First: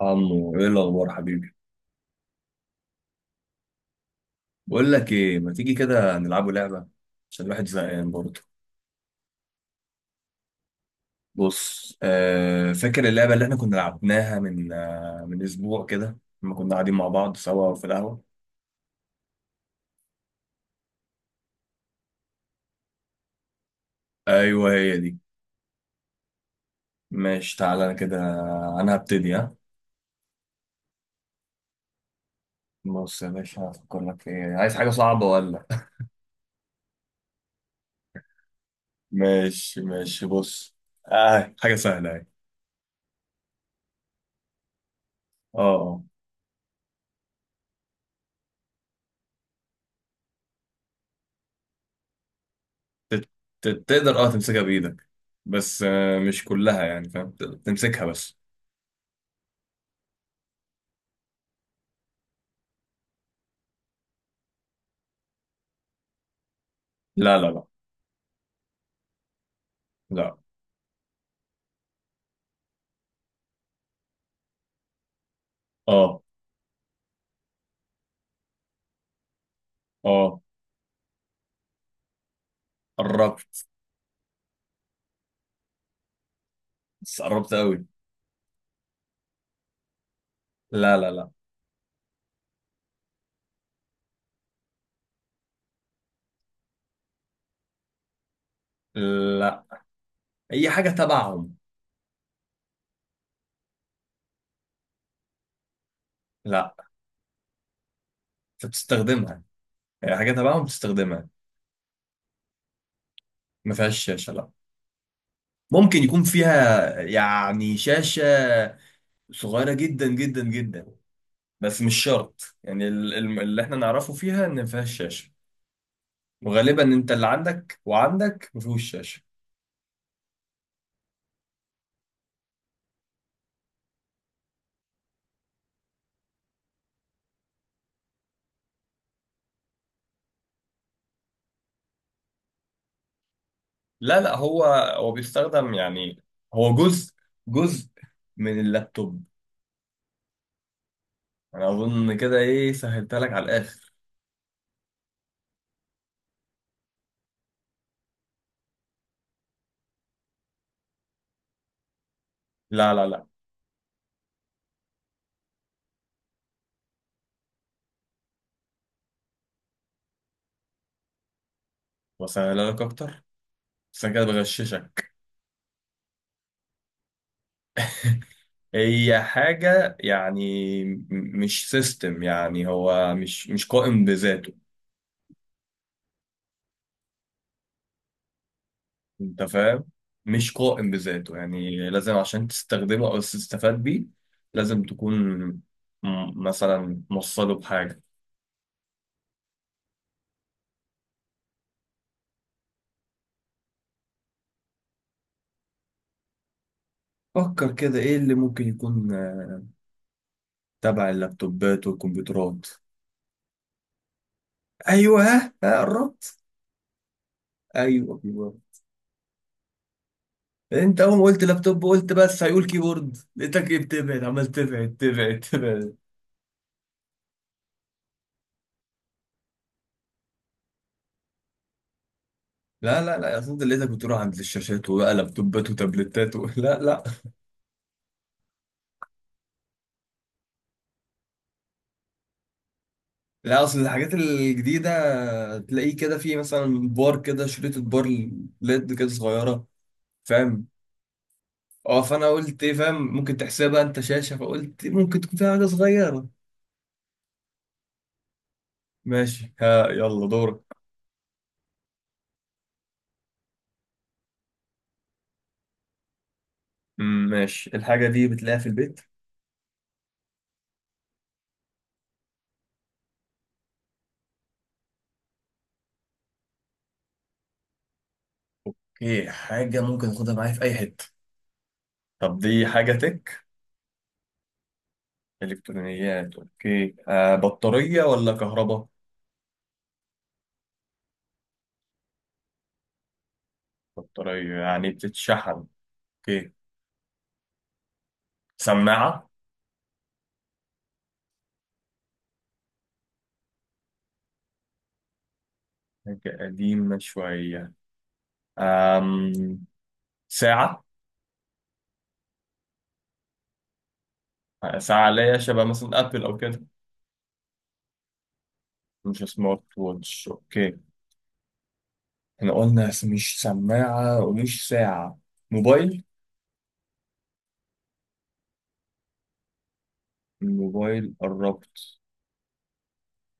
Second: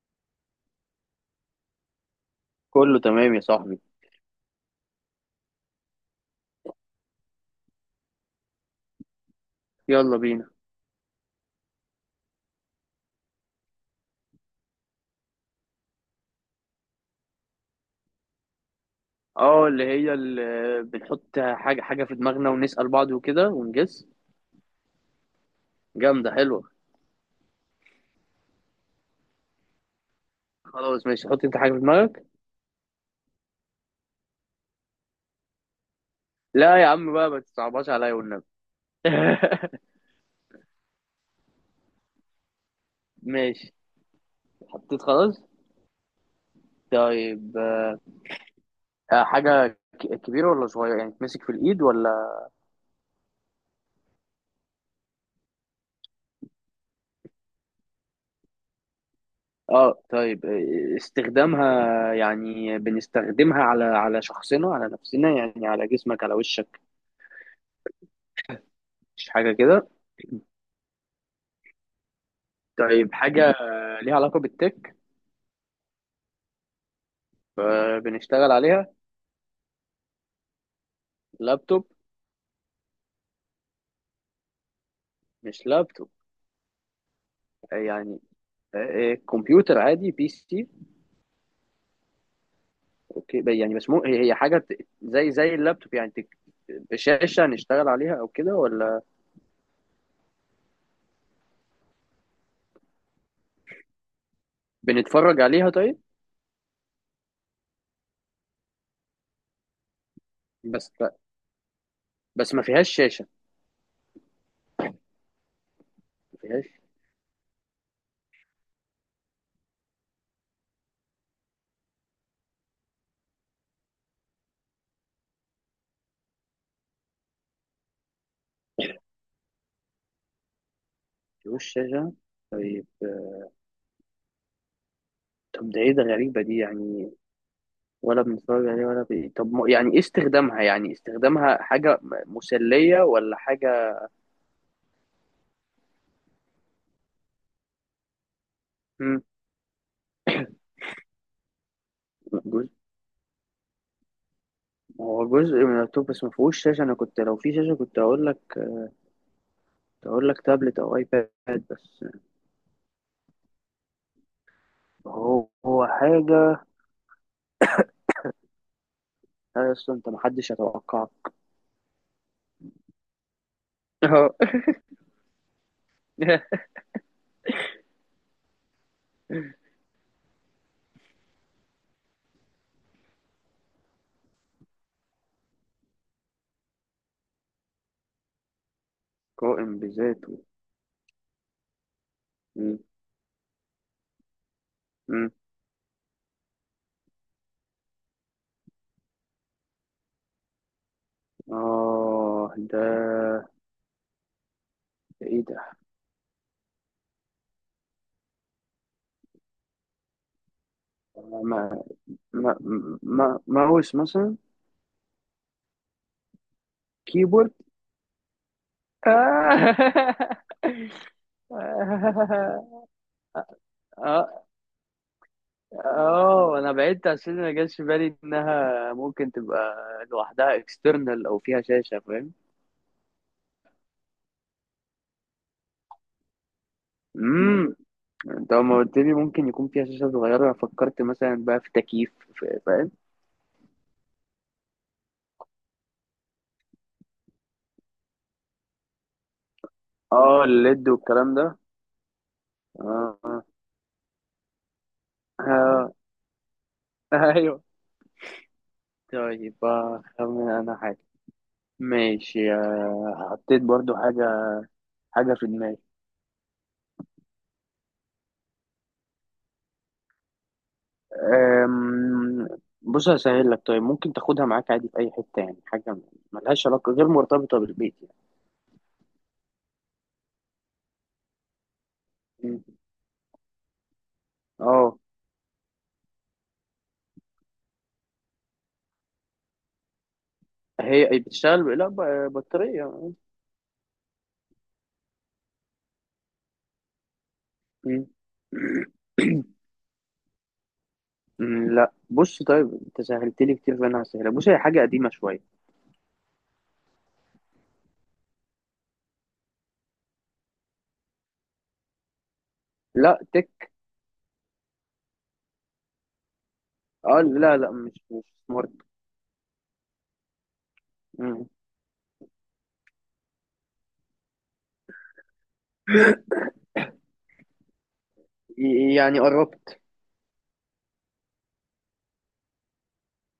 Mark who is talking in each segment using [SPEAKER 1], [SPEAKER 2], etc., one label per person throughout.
[SPEAKER 1] عمو، ايه الاخبار حبيبي؟
[SPEAKER 2] كله تمام يا صاحبي.
[SPEAKER 1] بقول لك ايه، ما تيجي كده نلعبوا لعبه؟ عشان الواحد زهقان برضه.
[SPEAKER 2] يلا بينا.
[SPEAKER 1] بص، فاكر اللعبه اللي احنا كنا لعبناها من اسبوع كده، لما كنا قاعدين مع بعض سوا في القهوه؟
[SPEAKER 2] اه، اللي هي اللي بنحط حاجة في دماغنا ونسأل بعض وكده ونجس.
[SPEAKER 1] ايوه، هي دي.
[SPEAKER 2] جامدة حلوة.
[SPEAKER 1] ماشي تعالى، انا كده انا هبتدي، ها.
[SPEAKER 2] خلاص ماشي، حط انت حاجة في دماغك.
[SPEAKER 1] بص يا باشا، هفكر لك في ايه، عايز حاجه صعبه ولا؟
[SPEAKER 2] لا يا عم بقى، ما تصعبهاش عليا والنبي.
[SPEAKER 1] ماشي ماشي، بص. حاجه سهله اهي.
[SPEAKER 2] ماشي، حطيت خلاص.
[SPEAKER 1] اه، اه.
[SPEAKER 2] طيب حاجة كبيرة ولا صغيرة، يعني تمسك في الإيد ولا؟
[SPEAKER 1] تت- تقدر تمسكها بايدك، بس مش كلها، يعني فاهم، تمسكها بس.
[SPEAKER 2] اه طيب، استخدامها يعني بنستخدمها على شخصنا، على نفسنا يعني، على جسمك، على وشك؟
[SPEAKER 1] لا لا لا.
[SPEAKER 2] مش حاجة كده.
[SPEAKER 1] لا.
[SPEAKER 2] طيب حاجة ليها علاقة بالتك،
[SPEAKER 1] اه،
[SPEAKER 2] فبنشتغل عليها.
[SPEAKER 1] اه.
[SPEAKER 2] لابتوب؟
[SPEAKER 1] قربت.
[SPEAKER 2] مش لابتوب.
[SPEAKER 1] بس قربت قوي.
[SPEAKER 2] يعني كمبيوتر عادي، بي سي؟
[SPEAKER 1] لا لا لا.
[SPEAKER 2] اوكي، يعني بس مو هي حاجه زي اللابتوب يعني شاشه نشتغل عليها او كده ولا؟
[SPEAKER 1] لا، اي حاجه تبعهم.
[SPEAKER 2] بنتفرج عليها طيب؟
[SPEAKER 1] لا، انت بتستخدمها، اي حاجه تبعهم
[SPEAKER 2] بس لا،
[SPEAKER 1] بتستخدمها.
[SPEAKER 2] بس ما فيهاش شاشه.
[SPEAKER 1] ما فيهاش شاشه، لا، ممكن يكون
[SPEAKER 2] ما فيهاش،
[SPEAKER 1] فيها يعني شاشه صغيره جدا جدا جدا، بس مش شرط. يعني اللي احنا نعرفه فيها ان ما فيهاش شاشه. وغالبا انت اللي عندك وعندك ما فيهوش شاشه.
[SPEAKER 2] فيهوش شاشه. طب ده ايه ده، غريبه دي يعني. ولا بنتفرج عليها ولا طب يعني ايه استخدامها، يعني استخدامها حاجه مسليه ولا حاجه؟
[SPEAKER 1] لا لا، هو بيستخدم يعني، هو جزء، جزء من
[SPEAKER 2] مم.
[SPEAKER 1] اللابتوب. انا اظن كده،
[SPEAKER 2] جزء.
[SPEAKER 1] ايه، سهلتها لك على الاخر.
[SPEAKER 2] هو جزء من اللابتوب بس ما فيهوش شاشه، انا كنت لو في شاشه كنت هقول لك تقول لك تابلت او ايباد بس.
[SPEAKER 1] لا لا لا.
[SPEAKER 2] هو حاجه، لا اصلا انت محدش يتوقعها.
[SPEAKER 1] وسهلها لك اكتر، بس انا كده
[SPEAKER 2] اه
[SPEAKER 1] بغششك. هي حاجه يعني، مش سيستم، يعني هو مش قائم بذاته، انت
[SPEAKER 2] قائم
[SPEAKER 1] فاهم؟
[SPEAKER 2] بذاته.
[SPEAKER 1] مش قائم بذاته، يعني لازم عشان
[SPEAKER 2] مم.
[SPEAKER 1] تستخدمه او تستفاد بيه، لازم تكون
[SPEAKER 2] مم.
[SPEAKER 1] مثلا موصله بحاجه.
[SPEAKER 2] اه ده، ده ايه ده؟
[SPEAKER 1] فكر كده، ايه اللي ممكن يكون، تبع
[SPEAKER 2] ما
[SPEAKER 1] اللابتوبات
[SPEAKER 2] ما
[SPEAKER 1] والكمبيوترات.
[SPEAKER 2] ما ماوس مثلا؟
[SPEAKER 1] ايوه، ها، قربت.
[SPEAKER 2] كيبورد.
[SPEAKER 1] ايوه، أيوه.
[SPEAKER 2] اه
[SPEAKER 1] انت اول ما قلت لابتوب قلت بس هيقول كيبورد، لقيتك ايه، بتبعد، عمال
[SPEAKER 2] اه.
[SPEAKER 1] تبعد تبعد تبعد.
[SPEAKER 2] انا بعدت عشان ما جاش في بالي انها ممكن تبقى لوحدها اكسترنال او فيها شاشه.
[SPEAKER 1] لا لا لا، اصلا انت لقيتك بتروح عند الشاشات وبقى لابتوبات وتابلتات و... لا لا.
[SPEAKER 2] فاهم. انت لما قلت لي ممكن يكون فيها شاشة صغيرة أنا فكرت مثلا بقى في تكييف فاهم.
[SPEAKER 1] لا، اصل الحاجات الجديده تلاقيه كده في مثلا بار، كده شريط بار، ليد كده صغيره.
[SPEAKER 2] اه
[SPEAKER 1] فاهم؟
[SPEAKER 2] الليد والكلام ده.
[SPEAKER 1] اه، فانا قلت ايه، فاهم، ممكن
[SPEAKER 2] اه،
[SPEAKER 1] تحسبها انت شاشه، فقلت ممكن تكون فيها حاجه
[SPEAKER 2] آه.
[SPEAKER 1] صغيره.
[SPEAKER 2] آه. ايوه.
[SPEAKER 1] ماشي
[SPEAKER 2] طيب
[SPEAKER 1] ها، يلا
[SPEAKER 2] خمن
[SPEAKER 1] دورك.
[SPEAKER 2] انا حاجة. ماشي، حطيت برضو حاجة، حاجة في دماغي.
[SPEAKER 1] مم، ماشي. الحاجه دي بتلاقيها في البيت؟
[SPEAKER 2] أم، بص هسهل لك، طيب ممكن تاخدها معاك عادي في أي حتة، يعني حاجة ملهاش علاقة، غير مرتبطة بالبيت يعني.
[SPEAKER 1] ايه، حاجه ممكن اخدها معايا في اي حته؟ طب
[SPEAKER 2] مم.
[SPEAKER 1] دي حاجه تك،
[SPEAKER 2] اه.
[SPEAKER 1] إلكترونيات. أوكي، بطارية ولا كهرباء؟
[SPEAKER 2] هي بتشتغل، لا بطارية.
[SPEAKER 1] بطارية يعني بتتشحن. أوكي.
[SPEAKER 2] مم.
[SPEAKER 1] سماعة؟
[SPEAKER 2] لا بص، طيب انت سهلت لي كتير فانا هسهلها. بص هي حاجه قديمه شويه.
[SPEAKER 1] حاجة قديمة شوية. آم، ساعة؟
[SPEAKER 2] لا تك.
[SPEAKER 1] ساعة ليا شبه مثلا أبل أو كده؟
[SPEAKER 2] اه لا لا، مش سمارت.
[SPEAKER 1] مش سمارت ووتش. أوكي.
[SPEAKER 2] مم.
[SPEAKER 1] إحنا قلنا مش سماعة ومش ساعة. موبايل؟
[SPEAKER 2] يعني قربت.
[SPEAKER 1] الموبايل قربت.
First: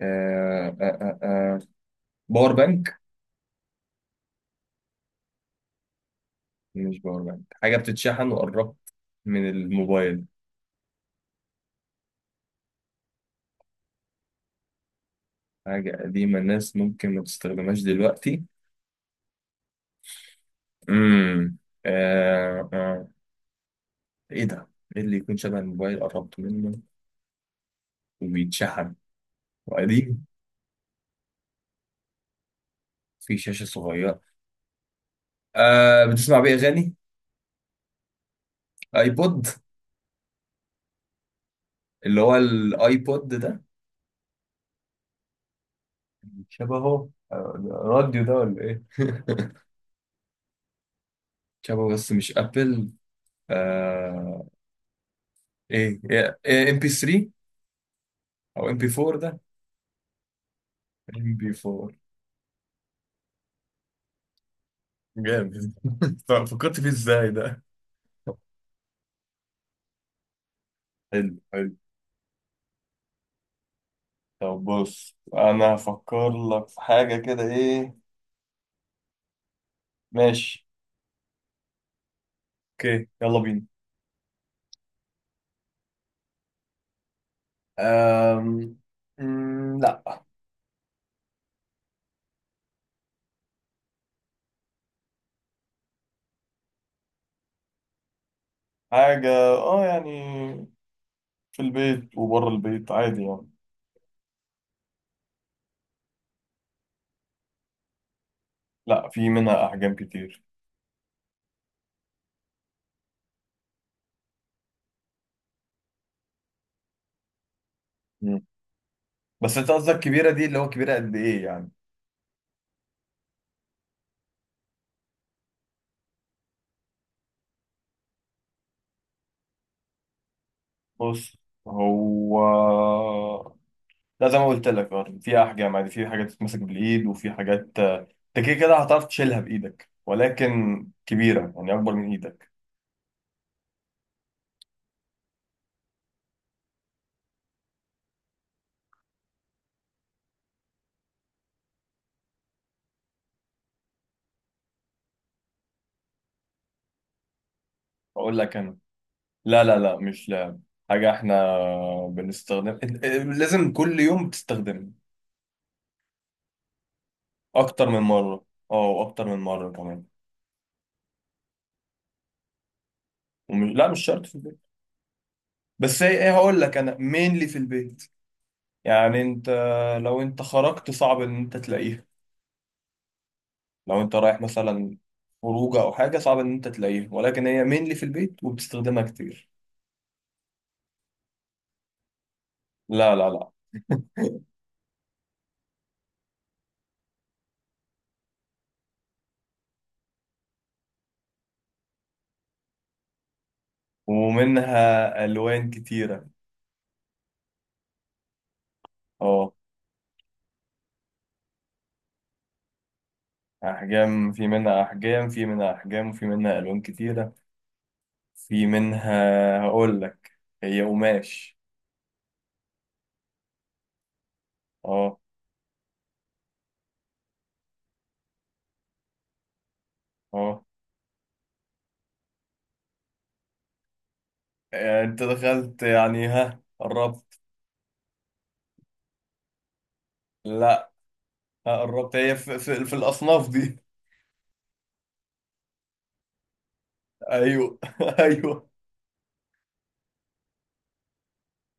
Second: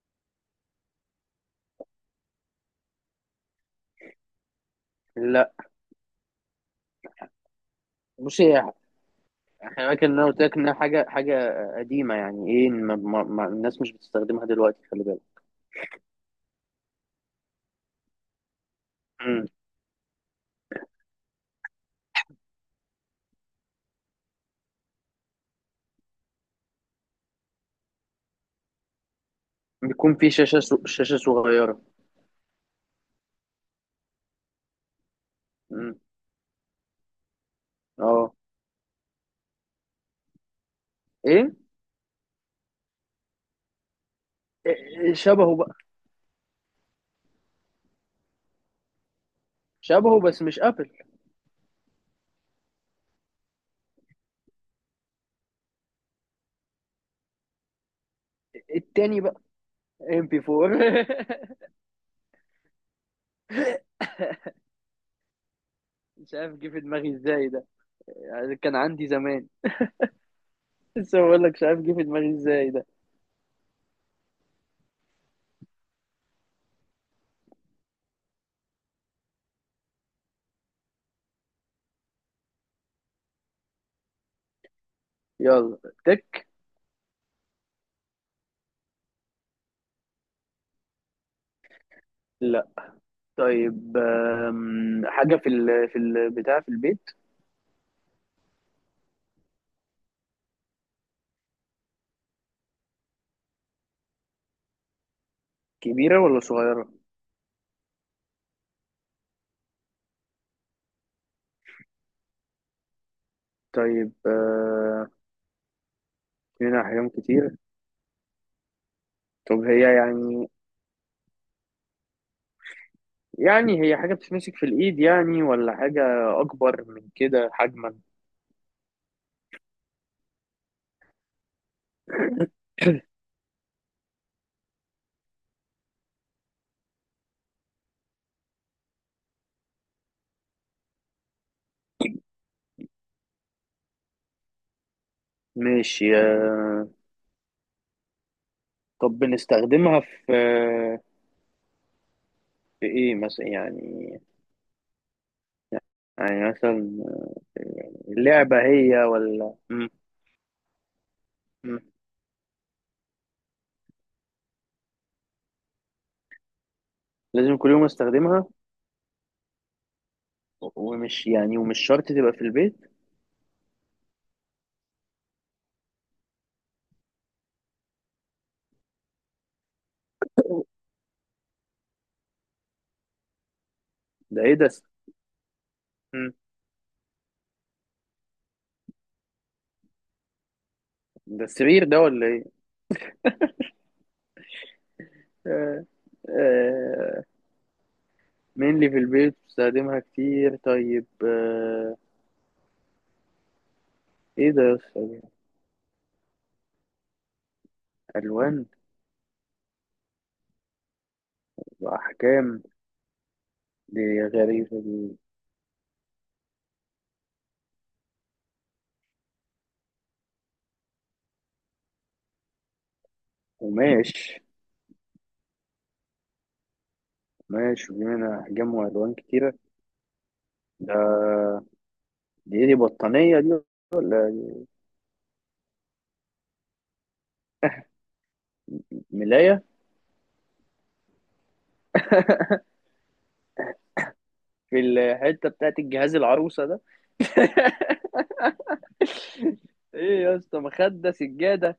[SPEAKER 1] آه آه آه آه. باور بانك؟
[SPEAKER 2] لا
[SPEAKER 1] مش باور بانك، حاجة بتتشحن
[SPEAKER 2] بص، هي
[SPEAKER 1] وقربت من
[SPEAKER 2] خلي بالك ان
[SPEAKER 1] الموبايل.
[SPEAKER 2] انا قلت لك انها حاجه قديمه، يعني ايه، ما الناس مش بتستخدمها دلوقتي، خلي بالك.
[SPEAKER 1] حاجة قديمة الناس ممكن ما تستخدمهاش دلوقتي.
[SPEAKER 2] مم.
[SPEAKER 1] امم آه آه ايه ده؟ ايه اللي يكون شبه الموبايل قربت منه وبيتشحن
[SPEAKER 2] بيكون
[SPEAKER 1] وقديم؟
[SPEAKER 2] في شاشه شاشه صغيره.
[SPEAKER 1] في شاشة صغيرة.
[SPEAKER 2] مم.
[SPEAKER 1] بتسمع بيه أغاني؟
[SPEAKER 2] اه.
[SPEAKER 1] ايبود؟
[SPEAKER 2] ايه
[SPEAKER 1] اللي هو الايبود ده؟
[SPEAKER 2] شبهه بقى.
[SPEAKER 1] شبهه. راديو ده ولا ايه؟
[SPEAKER 2] شبهه بس مش ابل.
[SPEAKER 1] شبهه بس مش ابل. آه، ايه ايه، ام بي 3 او ام بي 4
[SPEAKER 2] التاني
[SPEAKER 1] ده؟
[SPEAKER 2] بقى، ام بي 4.
[SPEAKER 1] ام بي 4. جامد.
[SPEAKER 2] مش عارف جه
[SPEAKER 1] فكرت
[SPEAKER 2] في
[SPEAKER 1] فيه
[SPEAKER 2] دماغي
[SPEAKER 1] ازاي
[SPEAKER 2] ازاي
[SPEAKER 1] ده؟
[SPEAKER 2] ده. يعني كان عندي زمان، لسه بقول لك مش
[SPEAKER 1] حلو.
[SPEAKER 2] عارف جه في دماغي ازاي ده.
[SPEAKER 1] طب بص، انا هفكر لك في حاجة كده، ايه، ماشي؟ اوكي، يلا بينا.
[SPEAKER 2] يلا. تك.
[SPEAKER 1] أم... مم، لا.
[SPEAKER 2] لا. طيب حاجة في ال في البتاع في البيت.
[SPEAKER 1] حاجة، اه يعني في البيت وبره البيت عادي يعني.
[SPEAKER 2] كبيرة ولا صغيرة؟
[SPEAKER 1] لا، في منها احجام كتير.
[SPEAKER 2] طيب هنا أحجام كتير.
[SPEAKER 1] مم. بس
[SPEAKER 2] طب
[SPEAKER 1] انت
[SPEAKER 2] هي
[SPEAKER 1] قصدك كبيرة، دي
[SPEAKER 2] يعني،
[SPEAKER 1] اللي هو كبيرة قد ايه يعني؟
[SPEAKER 2] يعني هي حاجة بتتمسك في الإيد يعني ولا حاجة أكبر من كده حجما؟
[SPEAKER 1] بص، هو، لا زي ما قلت لك، في احجام عادي، في حاجات تتمسك بالايد وفي حاجات، انت كده كده هتعرف تشيلها بايدك، ولكن كبيرة يعني اكبر من ايدك.
[SPEAKER 2] ماشي، طب بنستخدمها في في إيه مثلا، يعني يعني مثلا يعني،
[SPEAKER 1] اقول لك
[SPEAKER 2] لعبة
[SPEAKER 1] انا.
[SPEAKER 2] هي ولا
[SPEAKER 1] لا لا لا، مش لعب. حاجة احنا
[SPEAKER 2] مم.
[SPEAKER 1] بنستخدم، لازم كل يوم تستخدمها
[SPEAKER 2] لازم كل يوم
[SPEAKER 1] أكتر من مرة.
[SPEAKER 2] استخدمها.
[SPEAKER 1] اه، وأكتر من مرة كمان.
[SPEAKER 2] ومش يعني، ومش شرط تبقى في البيت.
[SPEAKER 1] ومش... لا، مش شرط في البيت. بس هي ايه، هقول لك أنا، مينلي في البيت. يعني أنت لو أنت خرجت صعب إن أنت تلاقيها، لو أنت رايح
[SPEAKER 2] ده ايه ده؟
[SPEAKER 1] مثلا خروجة أو حاجة
[SPEAKER 2] مم.
[SPEAKER 1] صعب إن أنت تلاقيها، ولكن هي مينلي في البيت وبتستخدمها كتير.
[SPEAKER 2] ده السرير ده ولا ايه؟
[SPEAKER 1] لا لا لا.
[SPEAKER 2] آه، آه، mainly في البيت بستخدمها كتير. طيب آه، ايه ده يا أستاذ؟
[SPEAKER 1] ومنها ألوان كتيرة.
[SPEAKER 2] الوان
[SPEAKER 1] اه.
[SPEAKER 2] واحكام. دي
[SPEAKER 1] أحجام، في
[SPEAKER 2] غريبة
[SPEAKER 1] منها
[SPEAKER 2] دي.
[SPEAKER 1] أحجام، وفي منها ألوان كتيرة. في منها، هقول لك، هي قماش.
[SPEAKER 2] قماش؟
[SPEAKER 1] اه،
[SPEAKER 2] قماش، ودي منها احجام والوان كتيرة.
[SPEAKER 1] اه.
[SPEAKER 2] ده، دي ايه دي، بطانية دي ولا دي
[SPEAKER 1] انت دخلت، يعني ها، قربت.
[SPEAKER 2] ملاية؟
[SPEAKER 1] لا، ها، قربت، هي في الاصناف دي.
[SPEAKER 2] في الحتة بتاعت الجهاز، العروسة ده.
[SPEAKER 1] ايوه ايوه.
[SPEAKER 2] ايه يا اسطى، مخدة؟ سجادة؟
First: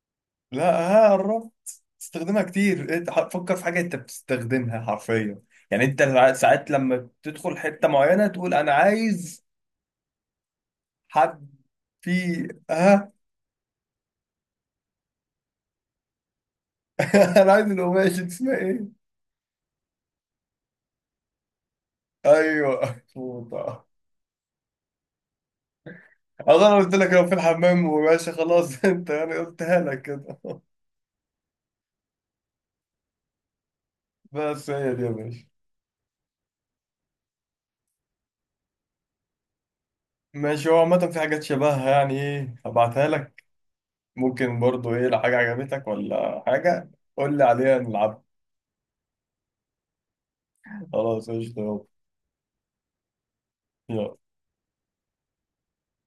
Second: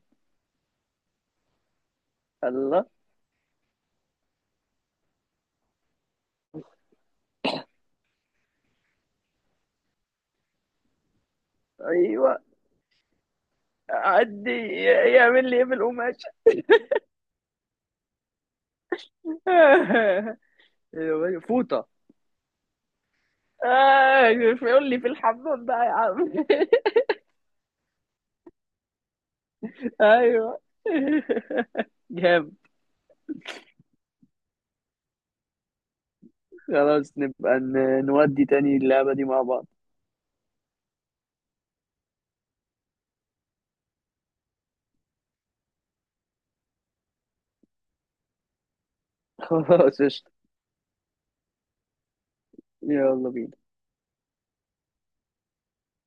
[SPEAKER 1] لا، ها قربت، استخدمها
[SPEAKER 2] الله.
[SPEAKER 1] كتير. انت فكر في حاجه انت بتستخدمها حرفيا، يعني انت ساعات لما تدخل حته معينه تقول انا عايز حد
[SPEAKER 2] ايوه
[SPEAKER 1] في، ها.
[SPEAKER 2] عدي، يعمل لي ايه بالقماش.
[SPEAKER 1] انا عايز القماش دي اسمها ايه؟
[SPEAKER 2] أيوة، فوطه.
[SPEAKER 1] ايوه فوطه.
[SPEAKER 2] ايوه يقول لي في الحمام بقى يا عم.
[SPEAKER 1] أصل أنا قلت لك لو في الحمام وماشي خلاص، أنت يعني قلتها لك كده.
[SPEAKER 2] ايوه. جامد.
[SPEAKER 1] بس هي دي يا باشا.
[SPEAKER 2] خلاص نبقى نودي تاني اللعبة دي مع بعض.
[SPEAKER 1] ماشي، هو عامة في حاجات شبهها، يعني إيه، هبعتها لك. ممكن برضو إيه، لو حاجة عجبتك ولا حاجة، قول لي عليها نلعب.
[SPEAKER 2] خلاص قشطة.
[SPEAKER 1] خلاص قشطة.
[SPEAKER 2] يلا بينا.
[SPEAKER 1] يلا.